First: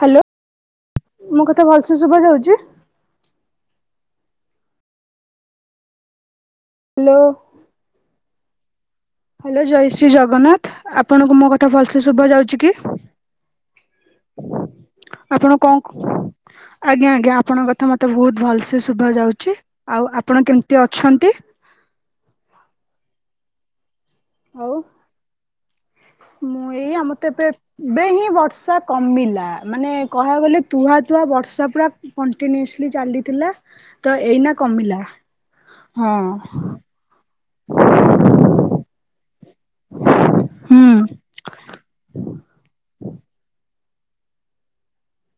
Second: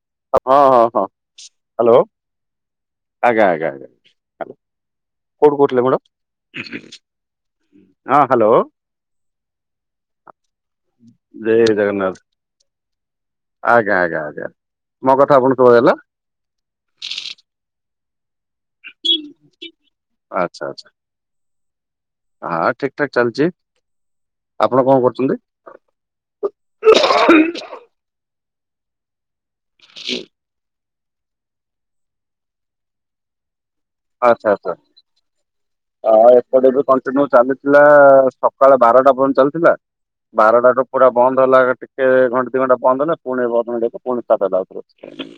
Hello ହଁ ହଁ ହଁ ମୋ କଥା ଭଲସେ ହ୍ୟାଲୋ। ଶୁଭା ଯାଉଛି ଆଜ୍ଞା ଆଜ୍ଞା ଆଜ୍ଞ କୋଉଠୁ କହୁଥିଲେ ମ୍ୟାଡ଼ାମ? ହ୍ୟାଲୋ ହଁ ହ୍ୟାଲୋ। ହ୍ୟାଲୋ ଜୟ ଶ୍ରୀ ଜଗନ୍ନାଥ ଆପଣଙ୍କୁ ମୋ କଥା ଜୟ ଭଲସେ ଜଗନ୍ନାଥ ଶୁଭାଯାଉଛି କି? ଆଜ୍ଞା ଆଜ୍ଞା ଆଜ୍ଞା ମୋ କଥା ଆପଣ ଆପଣଙ୍କୁ କଣ ସୁଭା ହେଲା। ଆଜ୍ଞା ଆଜ୍ଞା ଆପଣଙ୍କ କଥା ମତେ ବହୁତ ଭଲସ ଶୁଭା ଯାଉଛି। ଆଉ ଆପଣ ଆଚ୍ଛା କେମିତି ଆଚ୍ଛା ଅଛନ୍ତି? ହଁ ଠିକ ଠାକ ଚାଲିଛି ଆଉ ଆପଣ କଣ କରୁଛନ୍ତି? ମୁଁ ଏଇ ଆମତ ଏବେ ଏବେ ହିଁ ବର୍ଷା କମିଲା ମାନେ କହିବାକୁ ଗଲେ ତୁହା ତୁହା ବର୍ଷା ପୁରା କଣ୍ଟିନ୍ୟୁସଲି ଚାଲିଥିଲା। ତ ଆଚ୍ଛା ଏଇନା ଆଚ୍ଛା କମିଲା ହଁ। ସେ ଦିନ ଚାଲିଥିଲା ସକାଳ ବାରଟା ପର୍ଯ୍ୟନ୍ତ ଚାଲି ଥିଲା ବାରଟା ରୁ ହୁଁ ପୁରା ବନ୍ଦ ହେଲା ଟିକେ ଘଣ୍ଟେ ଦି ଘଣ୍ଟା ବନ୍ଦ ହେଲା ପୁଣି ଏବେ ଅଧଘଣ୍ଟା ହବ ପୁଣି ଷ୍ଟାର୍ଟ ହେଲା ଆଉ ଥରେ।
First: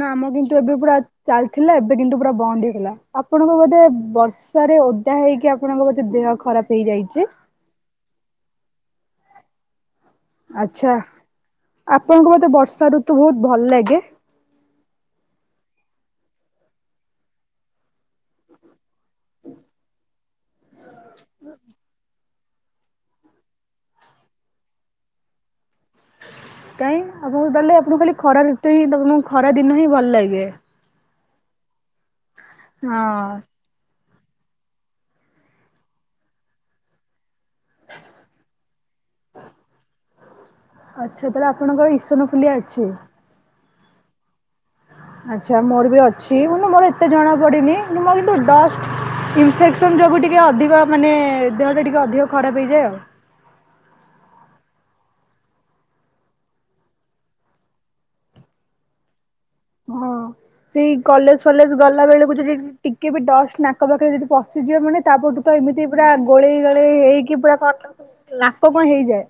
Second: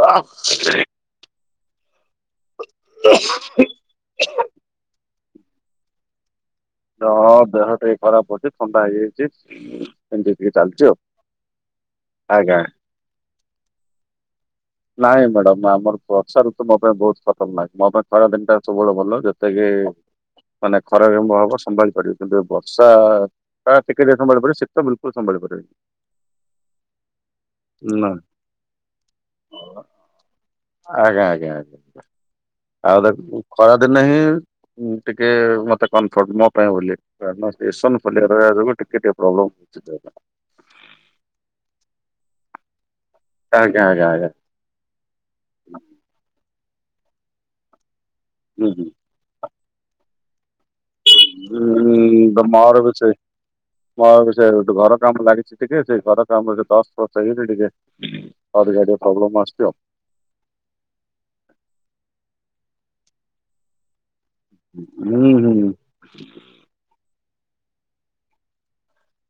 ନା ଆମ କିନ୍ତୁ ଏବେ ପୁରା ଚାଲିଥିଲା ଏବେ କିନ୍ତୁ ପୁରା ବନ୍ଦ ହେଇଗଲା ଆପଣଙ୍କ ବୋଧେ ବର୍ଷାରେ ଓଦା ହେଇକି ଆପଣଙ୍କ ବୋଧେ ଦେହ ଖରାପ। ହେଇଯାଇଛି ହ ଦେହଟା ବି ଖରାପ ଅଛି ଥଣ୍ଡା ହେଇଯାଇଛି। ଏମିତି ଟିକେ ଚାଲିଛି ଆଛା ଆଉ ଆପଣଙ୍କୁ ଆଜ୍ଞା ବୋଧେ ବର୍ଷା ଋତୁ ବହୁତ ଭଲ ଲାଗେ? ନାଇଁ ମ୍ୟାଡାମ ଆମର ବର୍ଷା ଋତୁ ମୋ ପାଇଁ ବହୁତ ଖତର ନାକ ମୋ ପାଇଁ ଖରା ଦିନଟା ସବୁବେଳେ ଭଲ ଯେତକି ମାନେ ଖରାରେ ବ ବସ କିନ୍ତୁ ବର୍ଷା ଟା ଟିକେ ଟିକେ ସମ୍ଭାଳି ପାରିବି ସିତ ବିଲକୁଲ ସମ୍ଭାଳି ପାରେନି। କାଇଁ ଆପଣଙ୍କୁ ତାହାଲେ ଆପଣ ଖାଲି ଖରା ଋତୁ ହିଁ ଆପଣଙ୍କୁ ଖରା ଦିନ ହିଁ ଭଲ ଲାଗେ। ଆଜ୍ଞା ଆଜ୍ଞା ଆଜ୍ଞା ଆଉ ହଁ ତାହାଲେ ଖରାଦିନେ ହିଁ ଟିକେ ମତେ କଫର୍ଟ ମୋ [unintelligible] ଏସନଫୁଲିଆରେ ଯୋଗୁ ଟିକେ ଟେ ପ୍ରବ୍ମ ଆଚ୍ଛା ତାହେଲେ ଆପଣଙ୍କର ଇସନ ଫୁଲିଆ ଅଛି? ଆଜ୍ଞା ଆଜ୍ଞା ଆଜ୍ଞା। ଆଚ୍ଛା ମୋର ବି ଅଛି କିନ୍ତୁ ମୋର ଏତେ ଜଣା ପଡେନି ମର କିନ୍ତୁ ଡ ହୁଁ ହୁଁ। ଇନଫେକ୍ସନ ଯୋଗୁ ଟିକେ ଅଧିକ ମାନେ ଦେହ ଟା ଟିକେ ଅଧିକ ଖରାପ ହେଇଯାଏ ଆଉ। ମୋ ସେ ଗୋ ଘର କାମ ଲାଗିଛି ଟିକେ ସେଇ ଘର କାମରେେ ଦଶ ବର୍ଷ ହେଇଛି ଟିକେ ଅଧିକା ଟିକେ ପ୍ରୋବଲେମ୍ ଆସୁଚି ଆଉ। ହଁ ସେଇ କଲେଜ ଫଲେଜ ଗଲା ବେଳକୁ ଯଦି ଟିକେ ବି ଡଷ୍ଟ ନାକ ପାଖରେ ଯଦି ପଶଯିବ ମାନେ ହୁଁ ତାପରଠୁ ତ ହୁଁ ଏମିତି ପୁରା ଗୋଳେଇ ଗୋଳେଇ ହେଇକି ପୁରା ନାକ କଣ ହେଇଯାଏ।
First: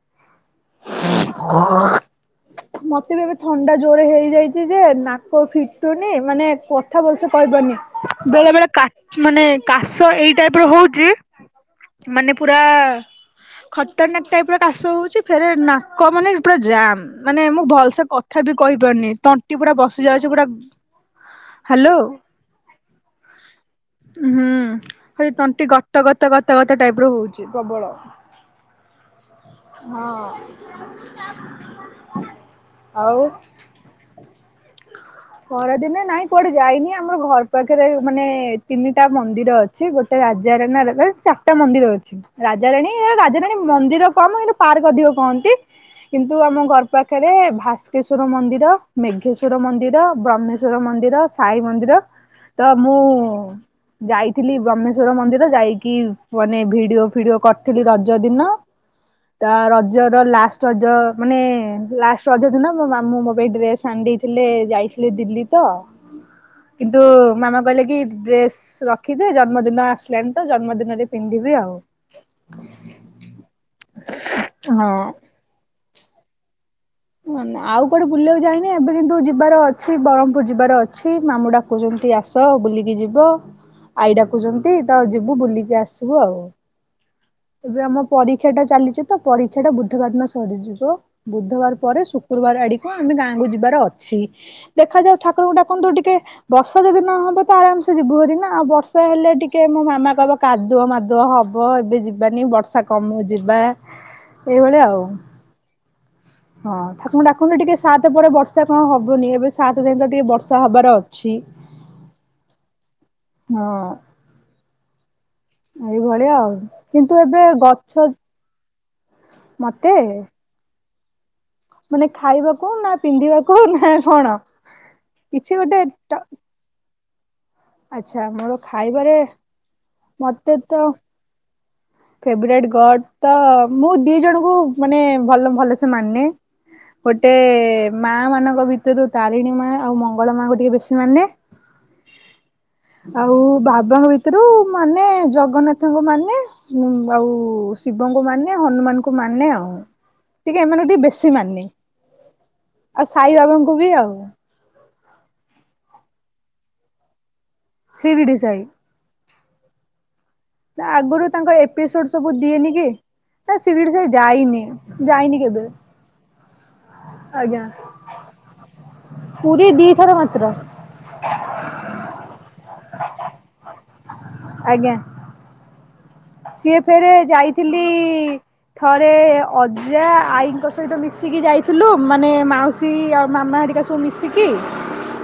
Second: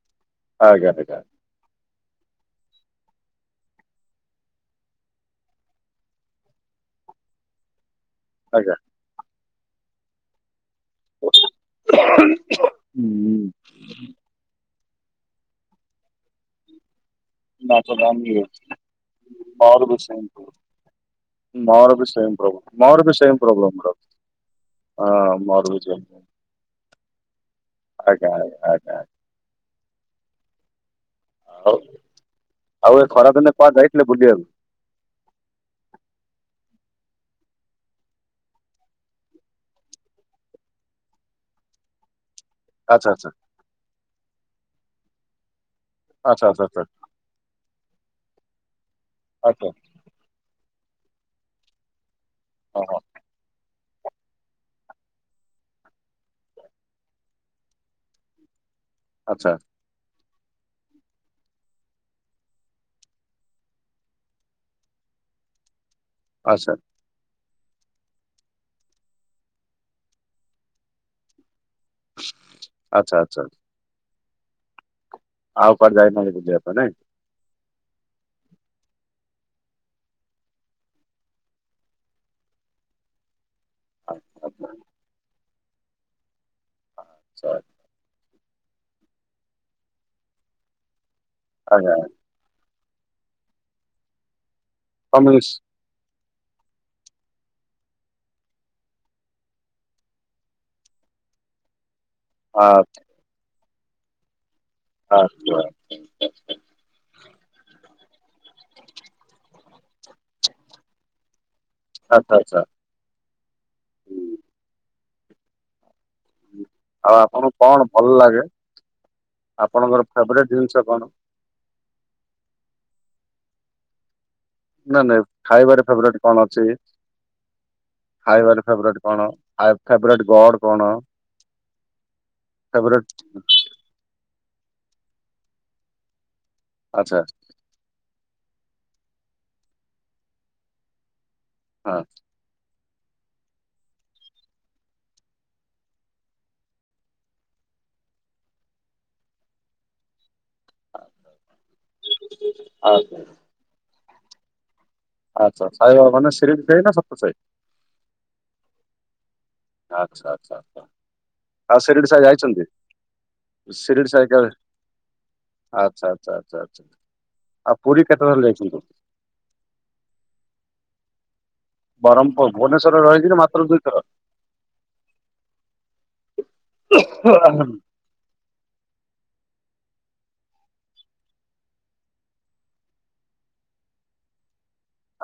ଆଜ୍ଞା ଆଜ୍ଞା। ମତେ ବି ଏବେ ଥଣ୍ଡା ଜୋରେ ହେଇଯାଇଛି ଯେ ନା କୋଉ ଫିଟୁନି ମାନେ କଥା ଭଲସେ କହିପାରୁନେହିଁ ବେଳେ ବେଳେ ଆଜ୍ଞା କା ମାନେ କାଶ ଏଇ ଟାଇପ ର ହଉଚି। କିଏମାନେ ପୁରା ଖତରନାକ୍ ଟାଇପ୍ ର। କାଶ ହୋଉଚି ଫେରେ ନାକ ମାନେ ପୁରା ଜାମ୍। ମାନେ ମୁଁ ନାକ ଭଲସେ ଦାମ କଥା ଇଏ ବି କହିପାରୁନେହିଁ ତଣ୍ଟି ପୁରା ବସ୍ ମୋର ବି ସେମ୍ ପ୍ରୋ ମୋର ବି ସେମେ ପ୍ରୋବ୍ଲେମେ ପୁର। ହୁଁ ଖଲି ତଣ୍ଟି ଗତ ଗତ ଗତ ଗତ ଟାଇପ୍ ର ହଉଚି ପ୍ରବଳ। [inaudible] ହଁ। ଆଉ ଆଉ ଏ ଖରା ଦିନରେ କୁଆଡେ ଯାଇଥିଲେ ବୁଲିଆକୁ? ଖରାଦିନରେ ନାଇଁ କୁଆଡେ ଯାଇନି ଆମର ଘର ପାଖରେ ମାନେ ତିନିଟା ମନ୍ଦିର ଅଛି। ସେ ଗୋଟେ ରାଜା ରେ ନା ଚାରିଟା ମନ୍ଦିର ଅଛି। ରାଜାରାଣୀ ଆଚ୍ଛା ରାଜାରାଣୀ ମନ୍ଦିର କମ୍ କିନ୍ତୁ ପାର୍କ ଅଧିକ କହନ୍ତି କିନ୍ତୁ ଆଚ୍ଛା ଆଚ୍ଛା ଆଚ୍ଛା ଆମ ଆଚ୍ଛା ଘର ପା ପାଖରେ ଭାସ୍କେଶ୍ଵର ମନ୍ଦିର ମେଘେଶ୍ଵର ଆଚ୍ଛା ମନ୍ଦିର ବ୍ରହ୍ମେଶ ସ୍ବର ମନ୍ଦିର ସାଇ ମନ୍ଦିର। ତ ହଁ ହଁ ମୁଁ ଯାଇଥିଲି ବ୍ରହ୍ମେଶ୍ଵର ମନ୍ଦିର ଯାଇକି ମାନେ ଭିଡିଓ ଫିଡିଓ କରିଥିଲି ରଜ ଦିନ। ତା ଆଚ୍ଛା ରଜ ର ଲାଷ୍ଟେ। ରଜ ମାନେ ଲାଷ୍ଟେ ରଜ ଦିନ ମୋ ମାମୁଁ ମୋ ପାଇଁ ଡ୍ରେସ୍ ଆଣିଦେଇଥିଲେ ଯାଇଥିଲେ ଦିଲ୍ଲୀ ତ। ଆଛା। କିନ୍ତୁ ମାମା କହିଲେ କି ଡ୍ରେସେ୍। ରଖିଦେ ଜନ୍ମଦିନ ଆସିଲାଣି ତ ଜନ୍ମଦିନରେ ପିନ୍ଧିବି ଆଉ। ଆଚ୍ଛା ଆଚ୍ଛା। ହଁ। ଆଉ କୁଆଡେ ଯାଇନାହାନ୍ତି ବୁଲିବା ପାଇଁ ନାଇଁ? ନ ଆଉ କୁଆଡେ ବୁଲିବାକୁ ଯାଇନି ଏବେ କିନ୍ତୁ ଯିବାର ଅଛି ବରହମପୁରୁ ଯିବାର ଅଛି ମାମୁ ଡା କହୁଛନ୍ତି ଆସ ବୁଲିକି ଯିବ ଆଇ ଡାକୁଛନ୍ତି ଆଚ୍ଛା ତ ଯିବୁ ବୁଲିକି ଆସିବୁ ଆଉ। ଚ ଏ। ଏବେ ଆମ ପରୀକ୍ଷା ଟା ଚାଲିଚି ତ ପରୀକ୍ଷା ଟା ବୁଧବାର ଦିନ ସରିଯିବ ବୁଧବାର ଆଜ୍ଞା ପରେ ଶୁ ଶୁକ୍ରୁବାର ଆଡିକୁ ଆମେ ଗାଁକୁ ଯିବାର ଅଛି ଦେଖାଯାଉ କମିସ୍ ଠାକୁରଙ୍କୁ ଡାକନ୍ତୁ ଟିକେ ବର୍ଷା ଯଦି ନହବ ତ ଆରାମ ସେ ଯିବୁ ହାରି ନା ଆଉ ବର୍ଷା ହେଲେ ଟିକେ ମୋ ମାମା କହିବ କାଦୁଅ ମାଦୁଅ ହବ ଏବେ ଯିବାନି ବର୍ଷା ଆଚ୍ଛା କମୁ ଯିବା ଏଇଭଳିଆ ଆଉ। ଆଚା। ହଁ ଠାକୁ ଙ୍କୁ ଡାକନ୍ତୁ ଟିକେ ସାତ ପରେ ବର୍ଷା କଣ ହବନି ଏବେ ସାତ ଯାଏ ତ ଟିକେ ବର୍ଷା ହବାର ଅଛି। ଆଚ୍ଛା ଆଚ୍ଛା। ହଁ। ହୁଁ। ଏଇଭଳିଆ ଆଉ ଆଉ କିନ୍ତୁ ଏବେ ଆପଣଙ୍କୁ କଣ ଭଲ ଗଛ। ଲାଗେ ମତେ ଆପଣଙ୍କର ଫେବରାଇଟ୍ ଜିନିଷ କଣ? ମାନେ ଖାଇବାକୁ ନା ପିନ୍ଧିବାକୁ ନା କଣ? ନାଇ ନାଇଁ କିଛି ଗୋଟେ ଖାଇବାରେ ଟ ଫେବରାଇଟ କଣ ଅଛି? ଆଚ୍ଛା ମୋର ଖାଇବାରେ ଫେବରାଇଟ୍ କଣ ଆଉ ଫେବରାଇଟ୍ ଗଡ କଣ? ଫେବରାଇଟ୍ ଗଡ ଫେବରାଇଟ ତ ମୁଁ ଦି ଜଣଙ୍କୁ ମାନେ ଭଲ ଭଲ ସେ ମାନେ। ଆଚ୍ଛା ଗୋଟେ ମା ମାନଙ୍କ ଭିତୁରୁ ତାରିଣୀ ମା ଆଉ ମଙ୍ଗଳା ମାଙ୍କୁ ଟିକେ ବେଶୀ ମାନେ। [inaudible] ଆଉ ବାବାଙ୍କ ଭିତରୁ ମାନେ ଜଗନ୍ନାଥଙ୍କୁ ମାନେ। ହୁଁ ଆଉ ଶିବଙ୍କୁ ମାନେ ହନୁମାନଙ୍କୁ ମାନେ ଆଉ। ଟିକେ ଏମାନେଙ୍କୁ ଟିକେ ବେଶୀ ମାନେ ଆଉ ସାଇ ବାବାଙ୍କୁ ବି ଆଉ ଆଚ୍ଛା ଛା ସାଇବାବା ମାନେ ଶିରିଡ଼ିସାଇ ନା ସତ୍ୟସାଇ? ସିରିଡିଶାଇ। ଆଚ୍ଛା ଆଚ୍ଛା ଆଛା ଆଗରୁ ତାଙ୍କ ଆଉ ଏପିସୋଡ ଶିରିଡ଼ିସାଇ ସବୁ ଯାଇଛନ୍ତି? ଦିଏନି କି? ନା ଶିରିଡି ଶିରିଡ଼ ସାଇ କେବେ ଯାଇନି ଯାଇନି କେବେ। ଆଚ୍ଛା ଆଚ୍ଛା ଆଛା ଆଛା। ଆଜ୍ଞା ଆଉ ପୁରୀ କେତେଥର ଯାଇଛନ୍ତି? ପୁରୀ ଦି ଥର ମାତ୍ର। ବରହମପୂର୍ ଭୁବନେଶ୍ୱର ରେ ରହିକିରି ମାତ୍ର ଦୁଇଥର। ଆଜ୍ଞା। ସିଏ ଫେରେ ଯାଇଥିଲି ଥରେ ଅଜା ଆଈଙ୍କ ସହିତ ମିଶିକି ଯାଇଥିଲୁ ମାନେ ମାଉସୀ ସି ଆଉ ମାମା ହେରିକା ସବୁ ମିଶିକି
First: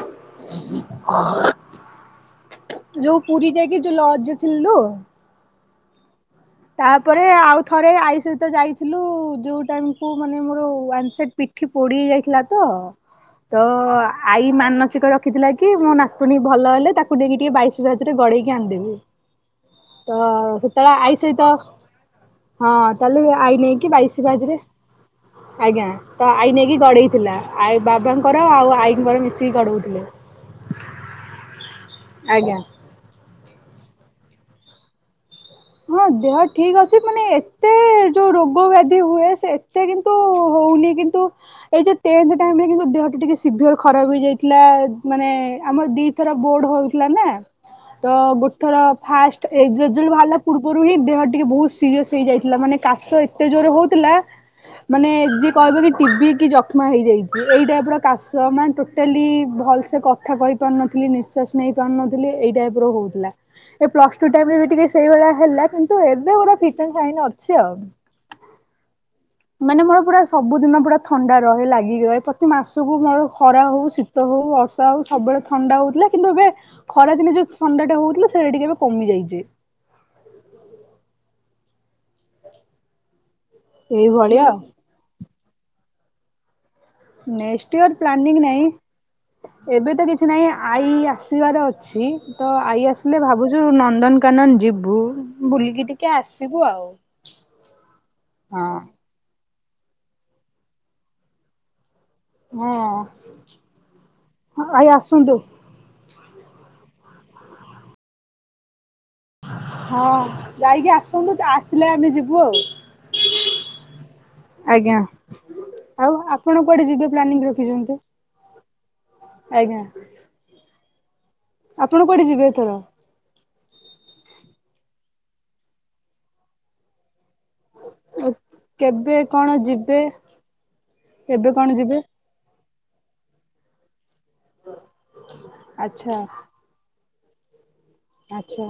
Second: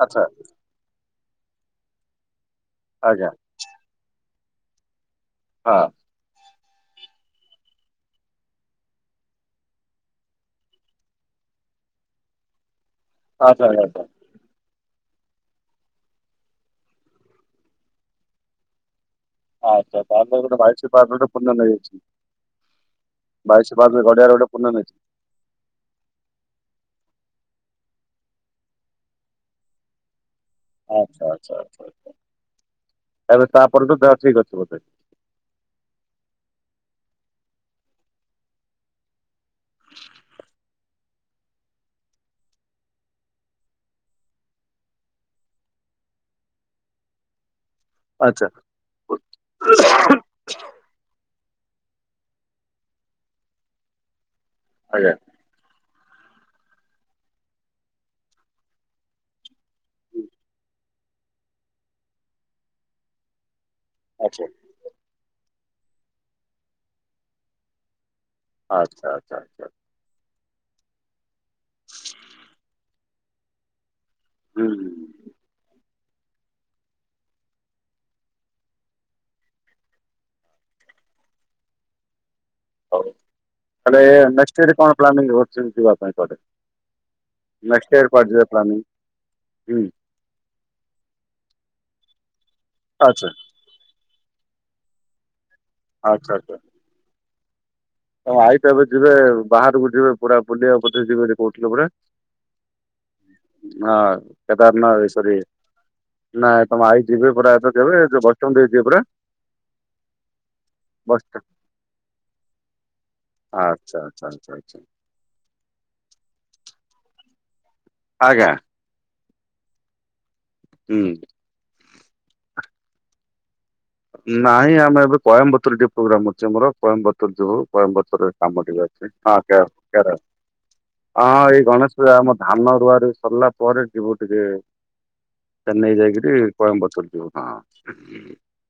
ଆଚ୍ଛା। ଯଉ ଆଜ୍ଞା ପୁରୀ ଯାଇକି ଯୋଉ ଲଜ୍ଜରେ ଥିଲୁ। ହଁ [inaudible] ତାପରେ ଆଉ ଥରେ ଆଇ ସହିତ ଯାଇଥିଲୁ ଯୋଉ ଟାଇମକୁୁ ମାନେ ମୋର ୱାନସାଇଟ ପି ସେ ପୋଡି ହେଇ ଯାଇଥିଲା ତ ତ ଆଚ୍ଛା ଆଜ୍ଞା ଆଚ୍ଛା। ଆଈ ମାନସିକ ରଖିଥିଲା କି ମୋ ନାତୁଣୀ ଭଲ ହେଲେ ତାକୁ ନେଇକି ଟିକେ ବାଇଶ ପାହାଚ ରେ ଗଡେଇକି ଆଣିଦେବି। ଆଛା ତ ତାପରେ ଗୋଟେ ବାଇଶି ସେତେବେଳେ ପାହାଚରେ ଆଈ ଗୋଟେ ପୂର୍ଣ୍ଣ ସହିତ ନେଇଯାଇଛି ହଁ ତାହେଲେ ଆଈ ବାଇଶ ନେଇକି ପାହାଚରେ ବାଇଶି ଗଡେଇଆରେ ଗୋଟେ ପୂର୍ଣ୍ଣ ନେଇଛି। ଆଜ୍ଞା। ତ ଆଇ ନେଇକି ଗଡେଇଥିଲା ଆ ବାବାଙ୍କର ଆଉ ଆଈଙ୍କର ମିଶିକି ଗଡଉଥିଲେ। ଆଚ୍ଛା ଆଚ୍ଛ ଆଛା ଆଛା। ଆଜ୍ଞା। ତାହେଲେ ତାପରଠୁ ଦେହ ଠିକ୍ ଅଛି ବୋଧେ। ହଁ ଦେହ ଠିକ ଅଛି ମାନେ ଏତେ ଯୋଉ ରୋଗ ବ୍ୟାଧି ହୁଏ ଏତେ କିନ୍ତୁ ହଉନି କିନ୍ତୁ ଏଇ ଯେ ଟେନ୍ଥ ଟାଇମ ରେ କିନ୍ତୁ ଦେହଟିା ଟିକିେ ସିଭିଅର୍ ଖରାପ ହେଇଯାଇଥିଲା ମାନେ ଆମର ଦୁଇଥର ବୋର୍ଡ଼ ହଉଥିଲା ନା। ତ ଆଚ୍ଛା ଗୋଟଥର ଫାଷ୍ଟ ଏଇ ରେଜଲ୍ଟ ବାହାରିଲା ପୂର୍ବରୁ ହିଁ ଦେହ ଟିକେ ବହୁତ ସିରିଅସ ହେଇଯାଇଥିଲା ମାନେ କାଶ ଏତେ ଜୋରରେ ହଉଥିଲା ମାନେ ଆଜ୍ଞା ଯେ କହିବ କି ଟିଭିି କି ଜଷ୍ମା ହେଇଯାଇଛି ଏଇ ଟାଇପ ର କାଶ ମାନେ ଟୋଟାଲି ଭଲସେ କ କଥା କହିପାରୁନଥିଲି ନିଶ୍ୱାସ ନେଇପାରୁନଥିଲି ଏଇ ଟାଇପ୍ର ହଉଥିଲା। ଏ ପ୍ଲସ ଟୁ ଆଚ୍ଛା ଟାଇମରେ ବି ଟିକେ ସେଇଭଳିଆ ହେଲା କିନ୍ତୁ ଏବେ ପୁରା ଫିଟ ଆଣ୍ଡ ଫାଇନ ଅଛି ଆଉ। ଆଚ୍ଛା ଆଚ୍ଛା। ଆଚ୍ଛା। ମାନେ ମୋର ପୁରା ସବୁଦିନ ପୁରା ଥଣ୍ଡା ରହେ ଲାଗିକି ରହେ ପ୍ରତି ମାସକୁ ମୋର ଖରା ହଉ ଶୀତ ହଉ ହୁଁ ତ ଆଉ ସବୁବେଳେ ଥଣ୍ଡା ହଉଥିଲା କିନ୍ତୁ ଏବେ ଖରାଦିନେ ଯୋଉ ଥଣ୍ଡା ଟା ହଉଥିଲା ସେଇଟା ଟିକେ ଏବେ କମିଯାଇଛି। ହଉ ତାଲେ ଏଇଭଳିଆ ନେଷ୍ଟ ଆଉ ଇଅରରେ କଣ ପ୍ଲାନିଂ କରିଛନ୍ତି ଯିବା ପାଇଁ କୁଆଡେ? ନେଷ୍ଟ ଇଅର ନେକ୍ସଟ୍ ଇୟର କୁଆଡେ ପ୍ଲାନିଂ ଯିବେ ନାଇଁ ହୁଁ ଏବେ ତ କିଛି କି ନାଇଁ ଆଈ ଆସିବାର ଅଛି ତ ଆଈ ଆସିଲେ ଆଚ୍ଛା ଭାବୁ ନନ୍ଦନକାନନ ଯିବୁ ବୁଲିକି ଟିକେ ଆସିବୁ ଆଉ। ହଁ ଆଇ ତ ଏବେ ଯିବେ ବାହାରକୁ ଯିବେ ପୁରା ବୁଲିିବା କୁ କଉଥିରେ ଯିବେ ବୋଲି କହୁଥିଲେ ପରା। ହଁ ହଁ ଆଈ କେଦାରନାଥ ଏ ଆସନ୍ତୁ ସରି ନାଇଁ ତମ ଆଇ ଯିବେ ପୁରା ଏତ ଯବେ ଯୋଉ [unintelligible] ପୁରା। ହଁ ଯାଇକି ଆସନ୍ତୁ ଆସିଲେ ଆମେ ଯିବୁ ଆଉ। ଆଚ୍ଛା ଆଚ୍ଛା ଆଚ୍ଛା ଆଚ୍ଛା। ଆଜ୍ଞା ଆଉ ଆପଣ କୁଆଡେ ଯିବେ ପ୍ଲାନିଂ ରଖିଛନ୍ତି। ଆଜ୍ଞା। ଆଜ୍ଞା। ହୁଁ। ଆପଣ କୁଆଡେ ଯିବେ ଏଥର? ନାଇଁ ଆମେ ଏବେ କଏମ୍ବତରୀ ଟିକେ ପ୍ରୋଗ୍ରାମ ଅଛି ଆମର କଏମ୍ବତୀ। ଯିବୁ କେବେ କଣ ଯିବେ [unintelligible] ହଁ କେବେ ଏଇ କଣ ଗଣେଶ ଯିବେ ପୂଜା ମ ଧାନ ରୁଆ ରୁଇ ସରିଲା ପରେ ଯିବୁ ଟିକେ ଚେନ୍ନାଇ ଆଚ୍ଛା ଯାଇକିରି କଏମ୍ବତୂର ଯୋଉ ହଁ। ଆଚ୍ଛା।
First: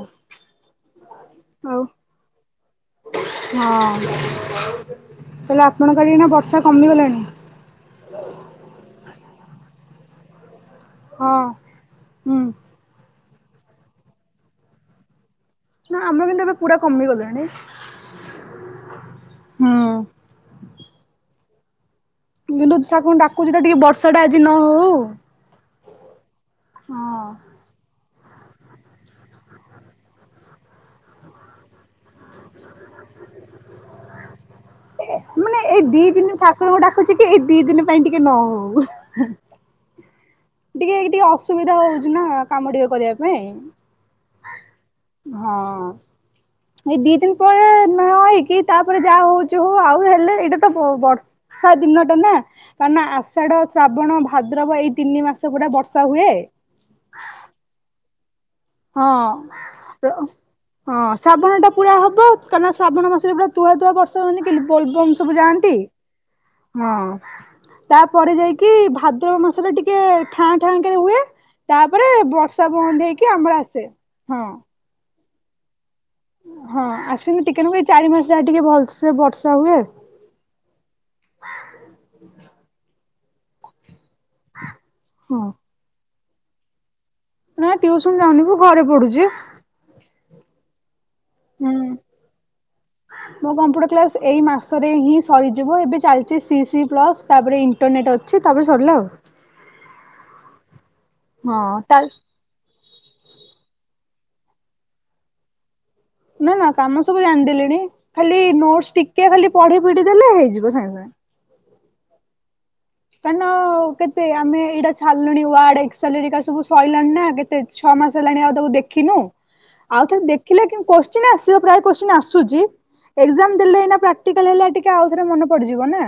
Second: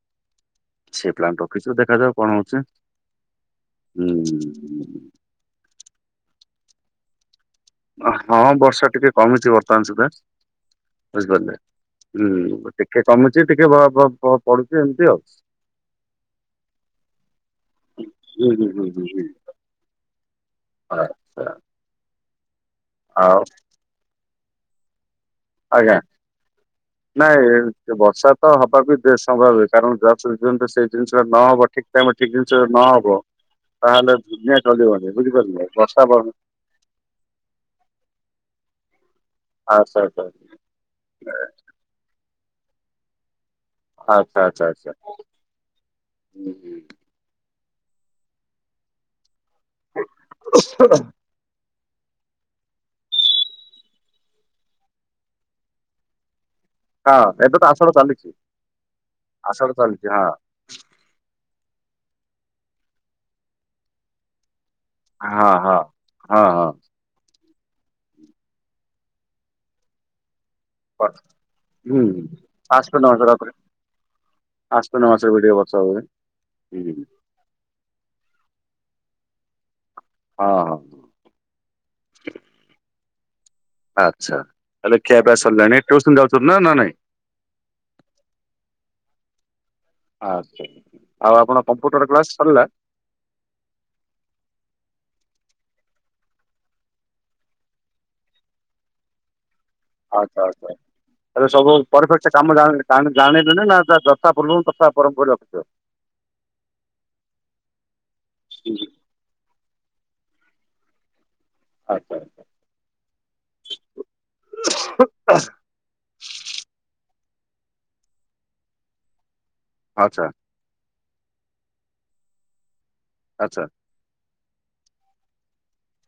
ସେ ପ୍ଲାନ୍ ରଖିଛୁ ଆଉ ଦେଖାଯାଉ କଣ ହୋଉଛି ହୁଁ। ତାହେଲେ ଆପଣଙ୍କ ଆଡ଼େ ଏଇନା ବର୍ଷା କମିଗଲାଣି। ହଁ ବର୍ଷା ଟିକେ କମିଚି ବର୍ତ୍ତମାନ ସୁଦ୍ଧା। ହଁ ବୁଝିପାରୁିଲେ ହୁଁ ଟିକେ କମୁଛି ଟିକେ ପଡୁଛି ଏମିତି ଆଉ। ନା ଆମେ ବିନ୍ଦା ଏବେ ପୁରା କମିଗଲେଣି ହୁଁ ହୁଁ ହୁଁ ହୁଁ। ହାମ [unintelligible] କିନ୍ତୁ ତାକୁ ଡାକୁଛିତ ଟିକେ ବର୍ଷା ଟା ଆଜି ନ ହୋଉ ଆଜ୍ଞା ନାଇଁ ଏ ବର୍ଷା ତ ହବା ବି ଦେ ସମ୍ଭବ ହୁଏ କାରଣ ଯ ସେଇ ଜିନିଷଟା ନ ହବ ଠିକ୍ ଟାଇମ୍ ଠିକ୍ ଜିନିଷ ନ ହବ ତାହେଲେ ଦୁନଆ ଚାଲିବନି ବୁଝିପାରିଲ ବର୍ଷା ବନ୍ଦ ଠାକୁର ଙ୍କୁ ଡାକୁଚି ତ ଏଇ ଦି ଦିନ ପାଇଁ ଟିକେ ନ ହୋଉ। ଆ ସରକାର କୁ ଟିକେ ଟିକେ ଅସୁବିଧା ହୋଉଚି ନା କାମ ଟିକେ କରିବା ପାଇଁ ଆଚ୍ଛା ଆଚ୍ଛା ଆଚ୍ଛା ହୁଁ ହଁ। ହୁଁ। ଏଇ ଦି ଦିନ ପରେ ନ ହେଇକି ତାପରେ ଯାହା ହୋଉଚି ହୋଉ ଆଉ ହେଲେ ଏଇଟା ତ ବର୍ଷ ସେ ଦିନ ଟା ନାଁ କାରଣ ନା ଆଷାଢ ଶ୍ରାବଣ ଭାଦ୍ରବ ଏଇ ତିନି ମାସ ପୁରା ବର୍ଷା ହୁଏ। ହଁ ଏବେ ତ ଆଷାଢ ଚାଲିଚି ହଁ ହଁ ଶ୍ରାବଣ ଟା ପୁରା ହବ କାରାଣ ଶ୍ରାବଣ ମାସରେ ପୁରା ତୁଆ ତୁଆ ବର୍ଷ ସେମାନେ ତ ବୋଲବମ୍ ସବୁ ହଁ ଯାଆନ୍ତି ହଁ ହଁ ତା ପରେ ଯାଇକି ଭାଦ୍ରବ ମାସରେ ଟି ଟିକେ ଠାଁ ଠା ରେ ହୁଏ ହୁଁ ତାପରେ ବର୍ଷା ବନ୍ଦ ହେଇକି ଆମର ଆସେ ହଁ ଅଶ୍ୱିନ ମାସରେ ଭଡ଼ିିଆ ବର୍ଷା ହୁଏ। ହଁ ହୁଁ ଅଶ୍ୱିନ ଟିକେ ଚାରି ମାସ ଯାଏ ଟିକେ ଭଲସେ ବର୍ଷା ହୁଏ ହଁ [inaudible] ଆଚ୍ଛା ହେଲେ ଖିଆ ପିଆ ହଁ। ସିଲାଣି ଟ୍ୟୁସନ ଯାଉଛଛନ୍ତି ନା ନା ନାଇଁ? ନା ଟ୍ୟୁସନ ଯାଉନିି କି ଘରେ ପଢୁଚୁ। ଆଚ୍ଛା ଆଉ ଆପଣ ହୁଁ। କମ୍ପୁଟର କ୍ଲାସ ସରିଲା? ମୋ କମ୍ପୁଟର କ୍ଲାସ୍ ଏଇ ମାସରେ ହିଁ ସରିଯିବ ଏବେ ଚାଲିଚି ସି ସି ପ୍ଲସ୍ ତାପରେ ଏଇ ଏଣ୍ଟରନେଟ ଅଛି ତାପରେ ସରିଲା ଆଉ? ଆଚ୍ଛା ଆଛା ଆଚ୍ଛା ହେଲେ ସବୁ ହଁ ତା ପରେ ଚା କାମ ଜାଣ ଜାଣ ଜାଣିଲୁନା ନା ତା ଯଥା ଫୁଲୁ ତଥା ପରମପୁର ରଖୁଛ? ନା ନା କାମ ସବୁ ଜାଣିଦେଲିଣି ଖାଲି ନୋଟସ ଟିକେ ଖାଲି ପଢି ପିଢି ଦେଲେ ହେଇଯିବ ସାଙ୍ଗେ ସାଙ୍ଗେ। ଆଚ୍ଛା ଆଚ୍ଛା। କାଇଁ ନ କେତେ ଆମେ ଏଇଟା ଛାଡିଲୁଣି ୱଡେ ଏକ୍ସ ସାଲେରୀ କା ସବୁ ସଇଲାଣି ନା କେତେ ଛଅ ମାସ ହେଲାଣି ଆଉ ତାକୁ ଦେଖିନୁ ଆଉ ଆଚ୍ଛା ଥରେ ଦେ ହେଲେ କ୍ୟୁ କ୍ୱାସଚୀନ ଆସିବ ପ୍ରୟ କ୍ୱାସଚୀନ ଆସୁଛି ଏକ୍ଜାମ ଆଚ୍ଛା ଦେଲେ ଏନା ପ୍ରା ଟିକାଲ ହେଲା ଟିକେ ଆଉ ଥରେ ମନ ପଡିଯିବ ନା?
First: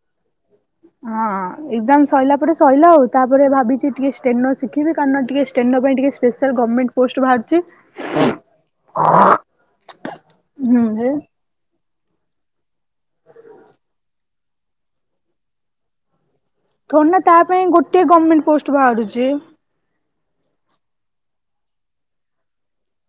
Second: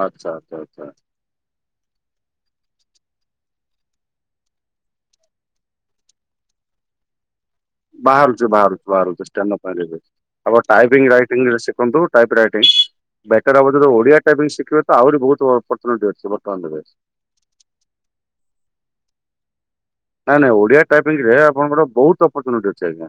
ଆଚ୍ଛା ଆଚ୍ଛା ଆଚ୍ଛା ଆଚ୍ଛା। ହଁ ଏକଜାମ ସରିଲା ପରେ ସରିଲା ଆଉ ତାପରେ ଭାବିଛି ଟିକେ ଷ୍ଟେନର୍ ଶିଖିବି କାରଣ ଟିକେ ଷ୍ଟେନର୍ ପାଇଁ ଟିକେ ସ୍ପେସାଲ୍ ଗମେଣ୍ଟ ପୋଷ୍ଟ ବାହାରୁଛି। ବାହାରୁଛି ବାହରୁଛି ବାହାରୁଚି ଷ୍ଟେନର୍ ପାଇଁ ଆପଣ ହୁଁ ଯେ ଟାଇପିଙ୍ଗ ରାଇଡ ଇଙ୍ଗ ଶିଖନ୍ତୁ ଟାଇପ ରାଇଟିଙ୍ଗ ବେଟର ହବ ଯଦି ଓଡିଆ ଟାଇପିଙ୍ଗ ଶିିଖିବେ ତ ଆହୁରି ବହୁତ ଅପରଚୁନିଟି ଆସିବ। ଥୋଡୀନା ତା ପାଇଁ ଗୋଟିଏ ଗମେଣ୍ଟ ପୋଷ୍ଟ ବାହାରୁଛି। ନାଇଁ ନାଇଁ ଓଡିଆ ଟାଇପିଙ୍ଗ ରେ ଆପଣଙ୍କର ବହୁତ ଅପାରଚୁନିଟି ଅଛି ଆଜ୍ଞା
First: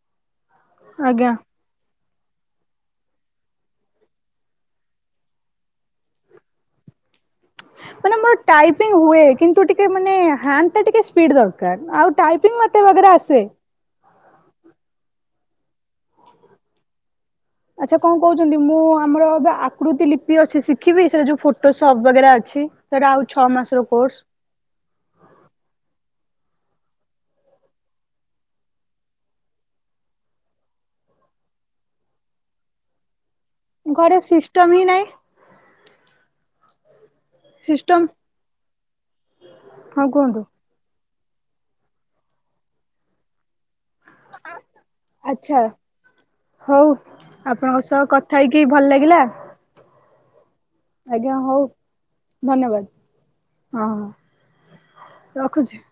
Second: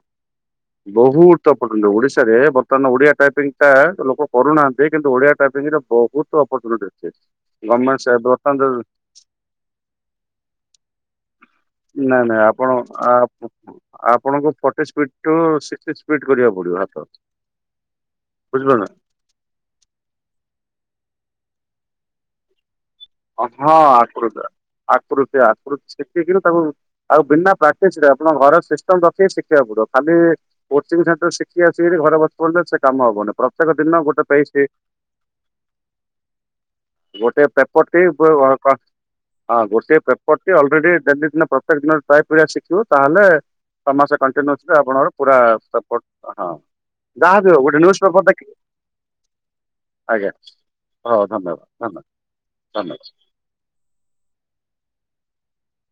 ଆଜ୍ଞା। ବହୁତ ଅପ ଦେଖନ୍ତୁ ଓଡ଼ିଶାରେ ବର୍ତ୍ତମାନ ଓଡ଼ିଆ ଟାଇପିଙ୍ଗ ଟା ଲୋକ କରୁନାହାନ୍ତି କିନ୍ତୁ ଓଡ଼ିଆ ଟାଇପିଙ୍ଗରେ ବହୁତ ଅପର୍ଚ୍ୟୁନିଟି ଅଛି। [unintelligible] ସେ ମାନେ ମୋର ବର୍ତ୍ତମାନ ଯୋଉ- ଟାଇପିଙ୍ଗ ହୁଏ କିନ୍ତୁ ଟିକେ ମାନେ ହ୍ୟାଣ୍ଡ ଟା ଟିକେ ସ୍ପିଡ ଦର ଟା ଆଉ ନାଇଁ ନାଇଁ ଟାଇପିଙ୍ଗ ଆପଣ ମତେ ବଗେରା ଆସେ। ଆ- ଆପଣଙ୍କୁ ଫର୍ଟି ସ୍ପିଡ ଠୁ ସିକ୍ଟୀ ସ୍ପିଡ କରିବାକୁ ପଡିବ ହାତ? ଆଚ୍ଛା କଣ କହୁଛନ୍ତି ବୁଝିଲ ମୁଁ ନା। ଆମର ଏବେ ଆ କୃତି ଲିପି ଅଛି ଶିଖିବି ସେରା ଯୋଉ ଫୋଟୋ ସପ୍ ବଗେରା ଅଛି? ସେଟା ଆଉ ଛଅ ହଁ ମାସର କୋର୍ସ ଆକୃତି ଆକୃତି ଆକୃତି ଶିଖିକିରି ତାକୁ ଆଉ ବିନା ପ୍ରାକ୍ଟିସ ରେ ଆପଣ ଘର ସିଷ୍ଟମ ରଖିକି ଶିଖିବାକୁ ପଡିବ ଖାଲି କୋଚିଂ ସେଣ୍ଟର ଶିଖି ଆସିକି ଘରେ ବସି ପଡିଲେ ସେ କାମ ହବନି ପ୍ରତ୍ୟେକ ଦିନ ଘରେ ଗୋଟେ ପେଇଜ୍ ଟି ସିଷ୍ଟମ ହିଁ ନାହିଁ ଗୋଟେ ସିଷ୍ଟମ ପପଟି ଉପର ଘର୍ କ ହଁ ଗୋଟେ ପେପଟି ଅଳ୍ପ ଆଲରେଡି ଦିନ ପ୍ରତ୍ୟେକ ଦିନ ଟ୍ରାଏ କରିବା ଶିଖିବ ତାହେଲେ ଛଅ ମାସେ କଣ୍ଟିନ୍ୟୁସ୍ଲି ଆପଣଙ୍କର ପୁରା ଆଚ୍ଛା ପେପର୍ ହଁ ହଉ। ଯାହା ବି ହୋଊ ଆପଣଙ୍କ ଗୋଟେ ସହ ନ୍ୟୁଜ ପେପର କଥା ଦେଖ୍ ହେଇକି ଭଲ ଲାଗିଲା ଆଜ୍ଞା ହଉ ଧନ୍ୟବାଦ ଧନ୍ୟବାଦ। ଧନ୍ୟବାଦ ହଁ ହଁ ରଖୁଛି।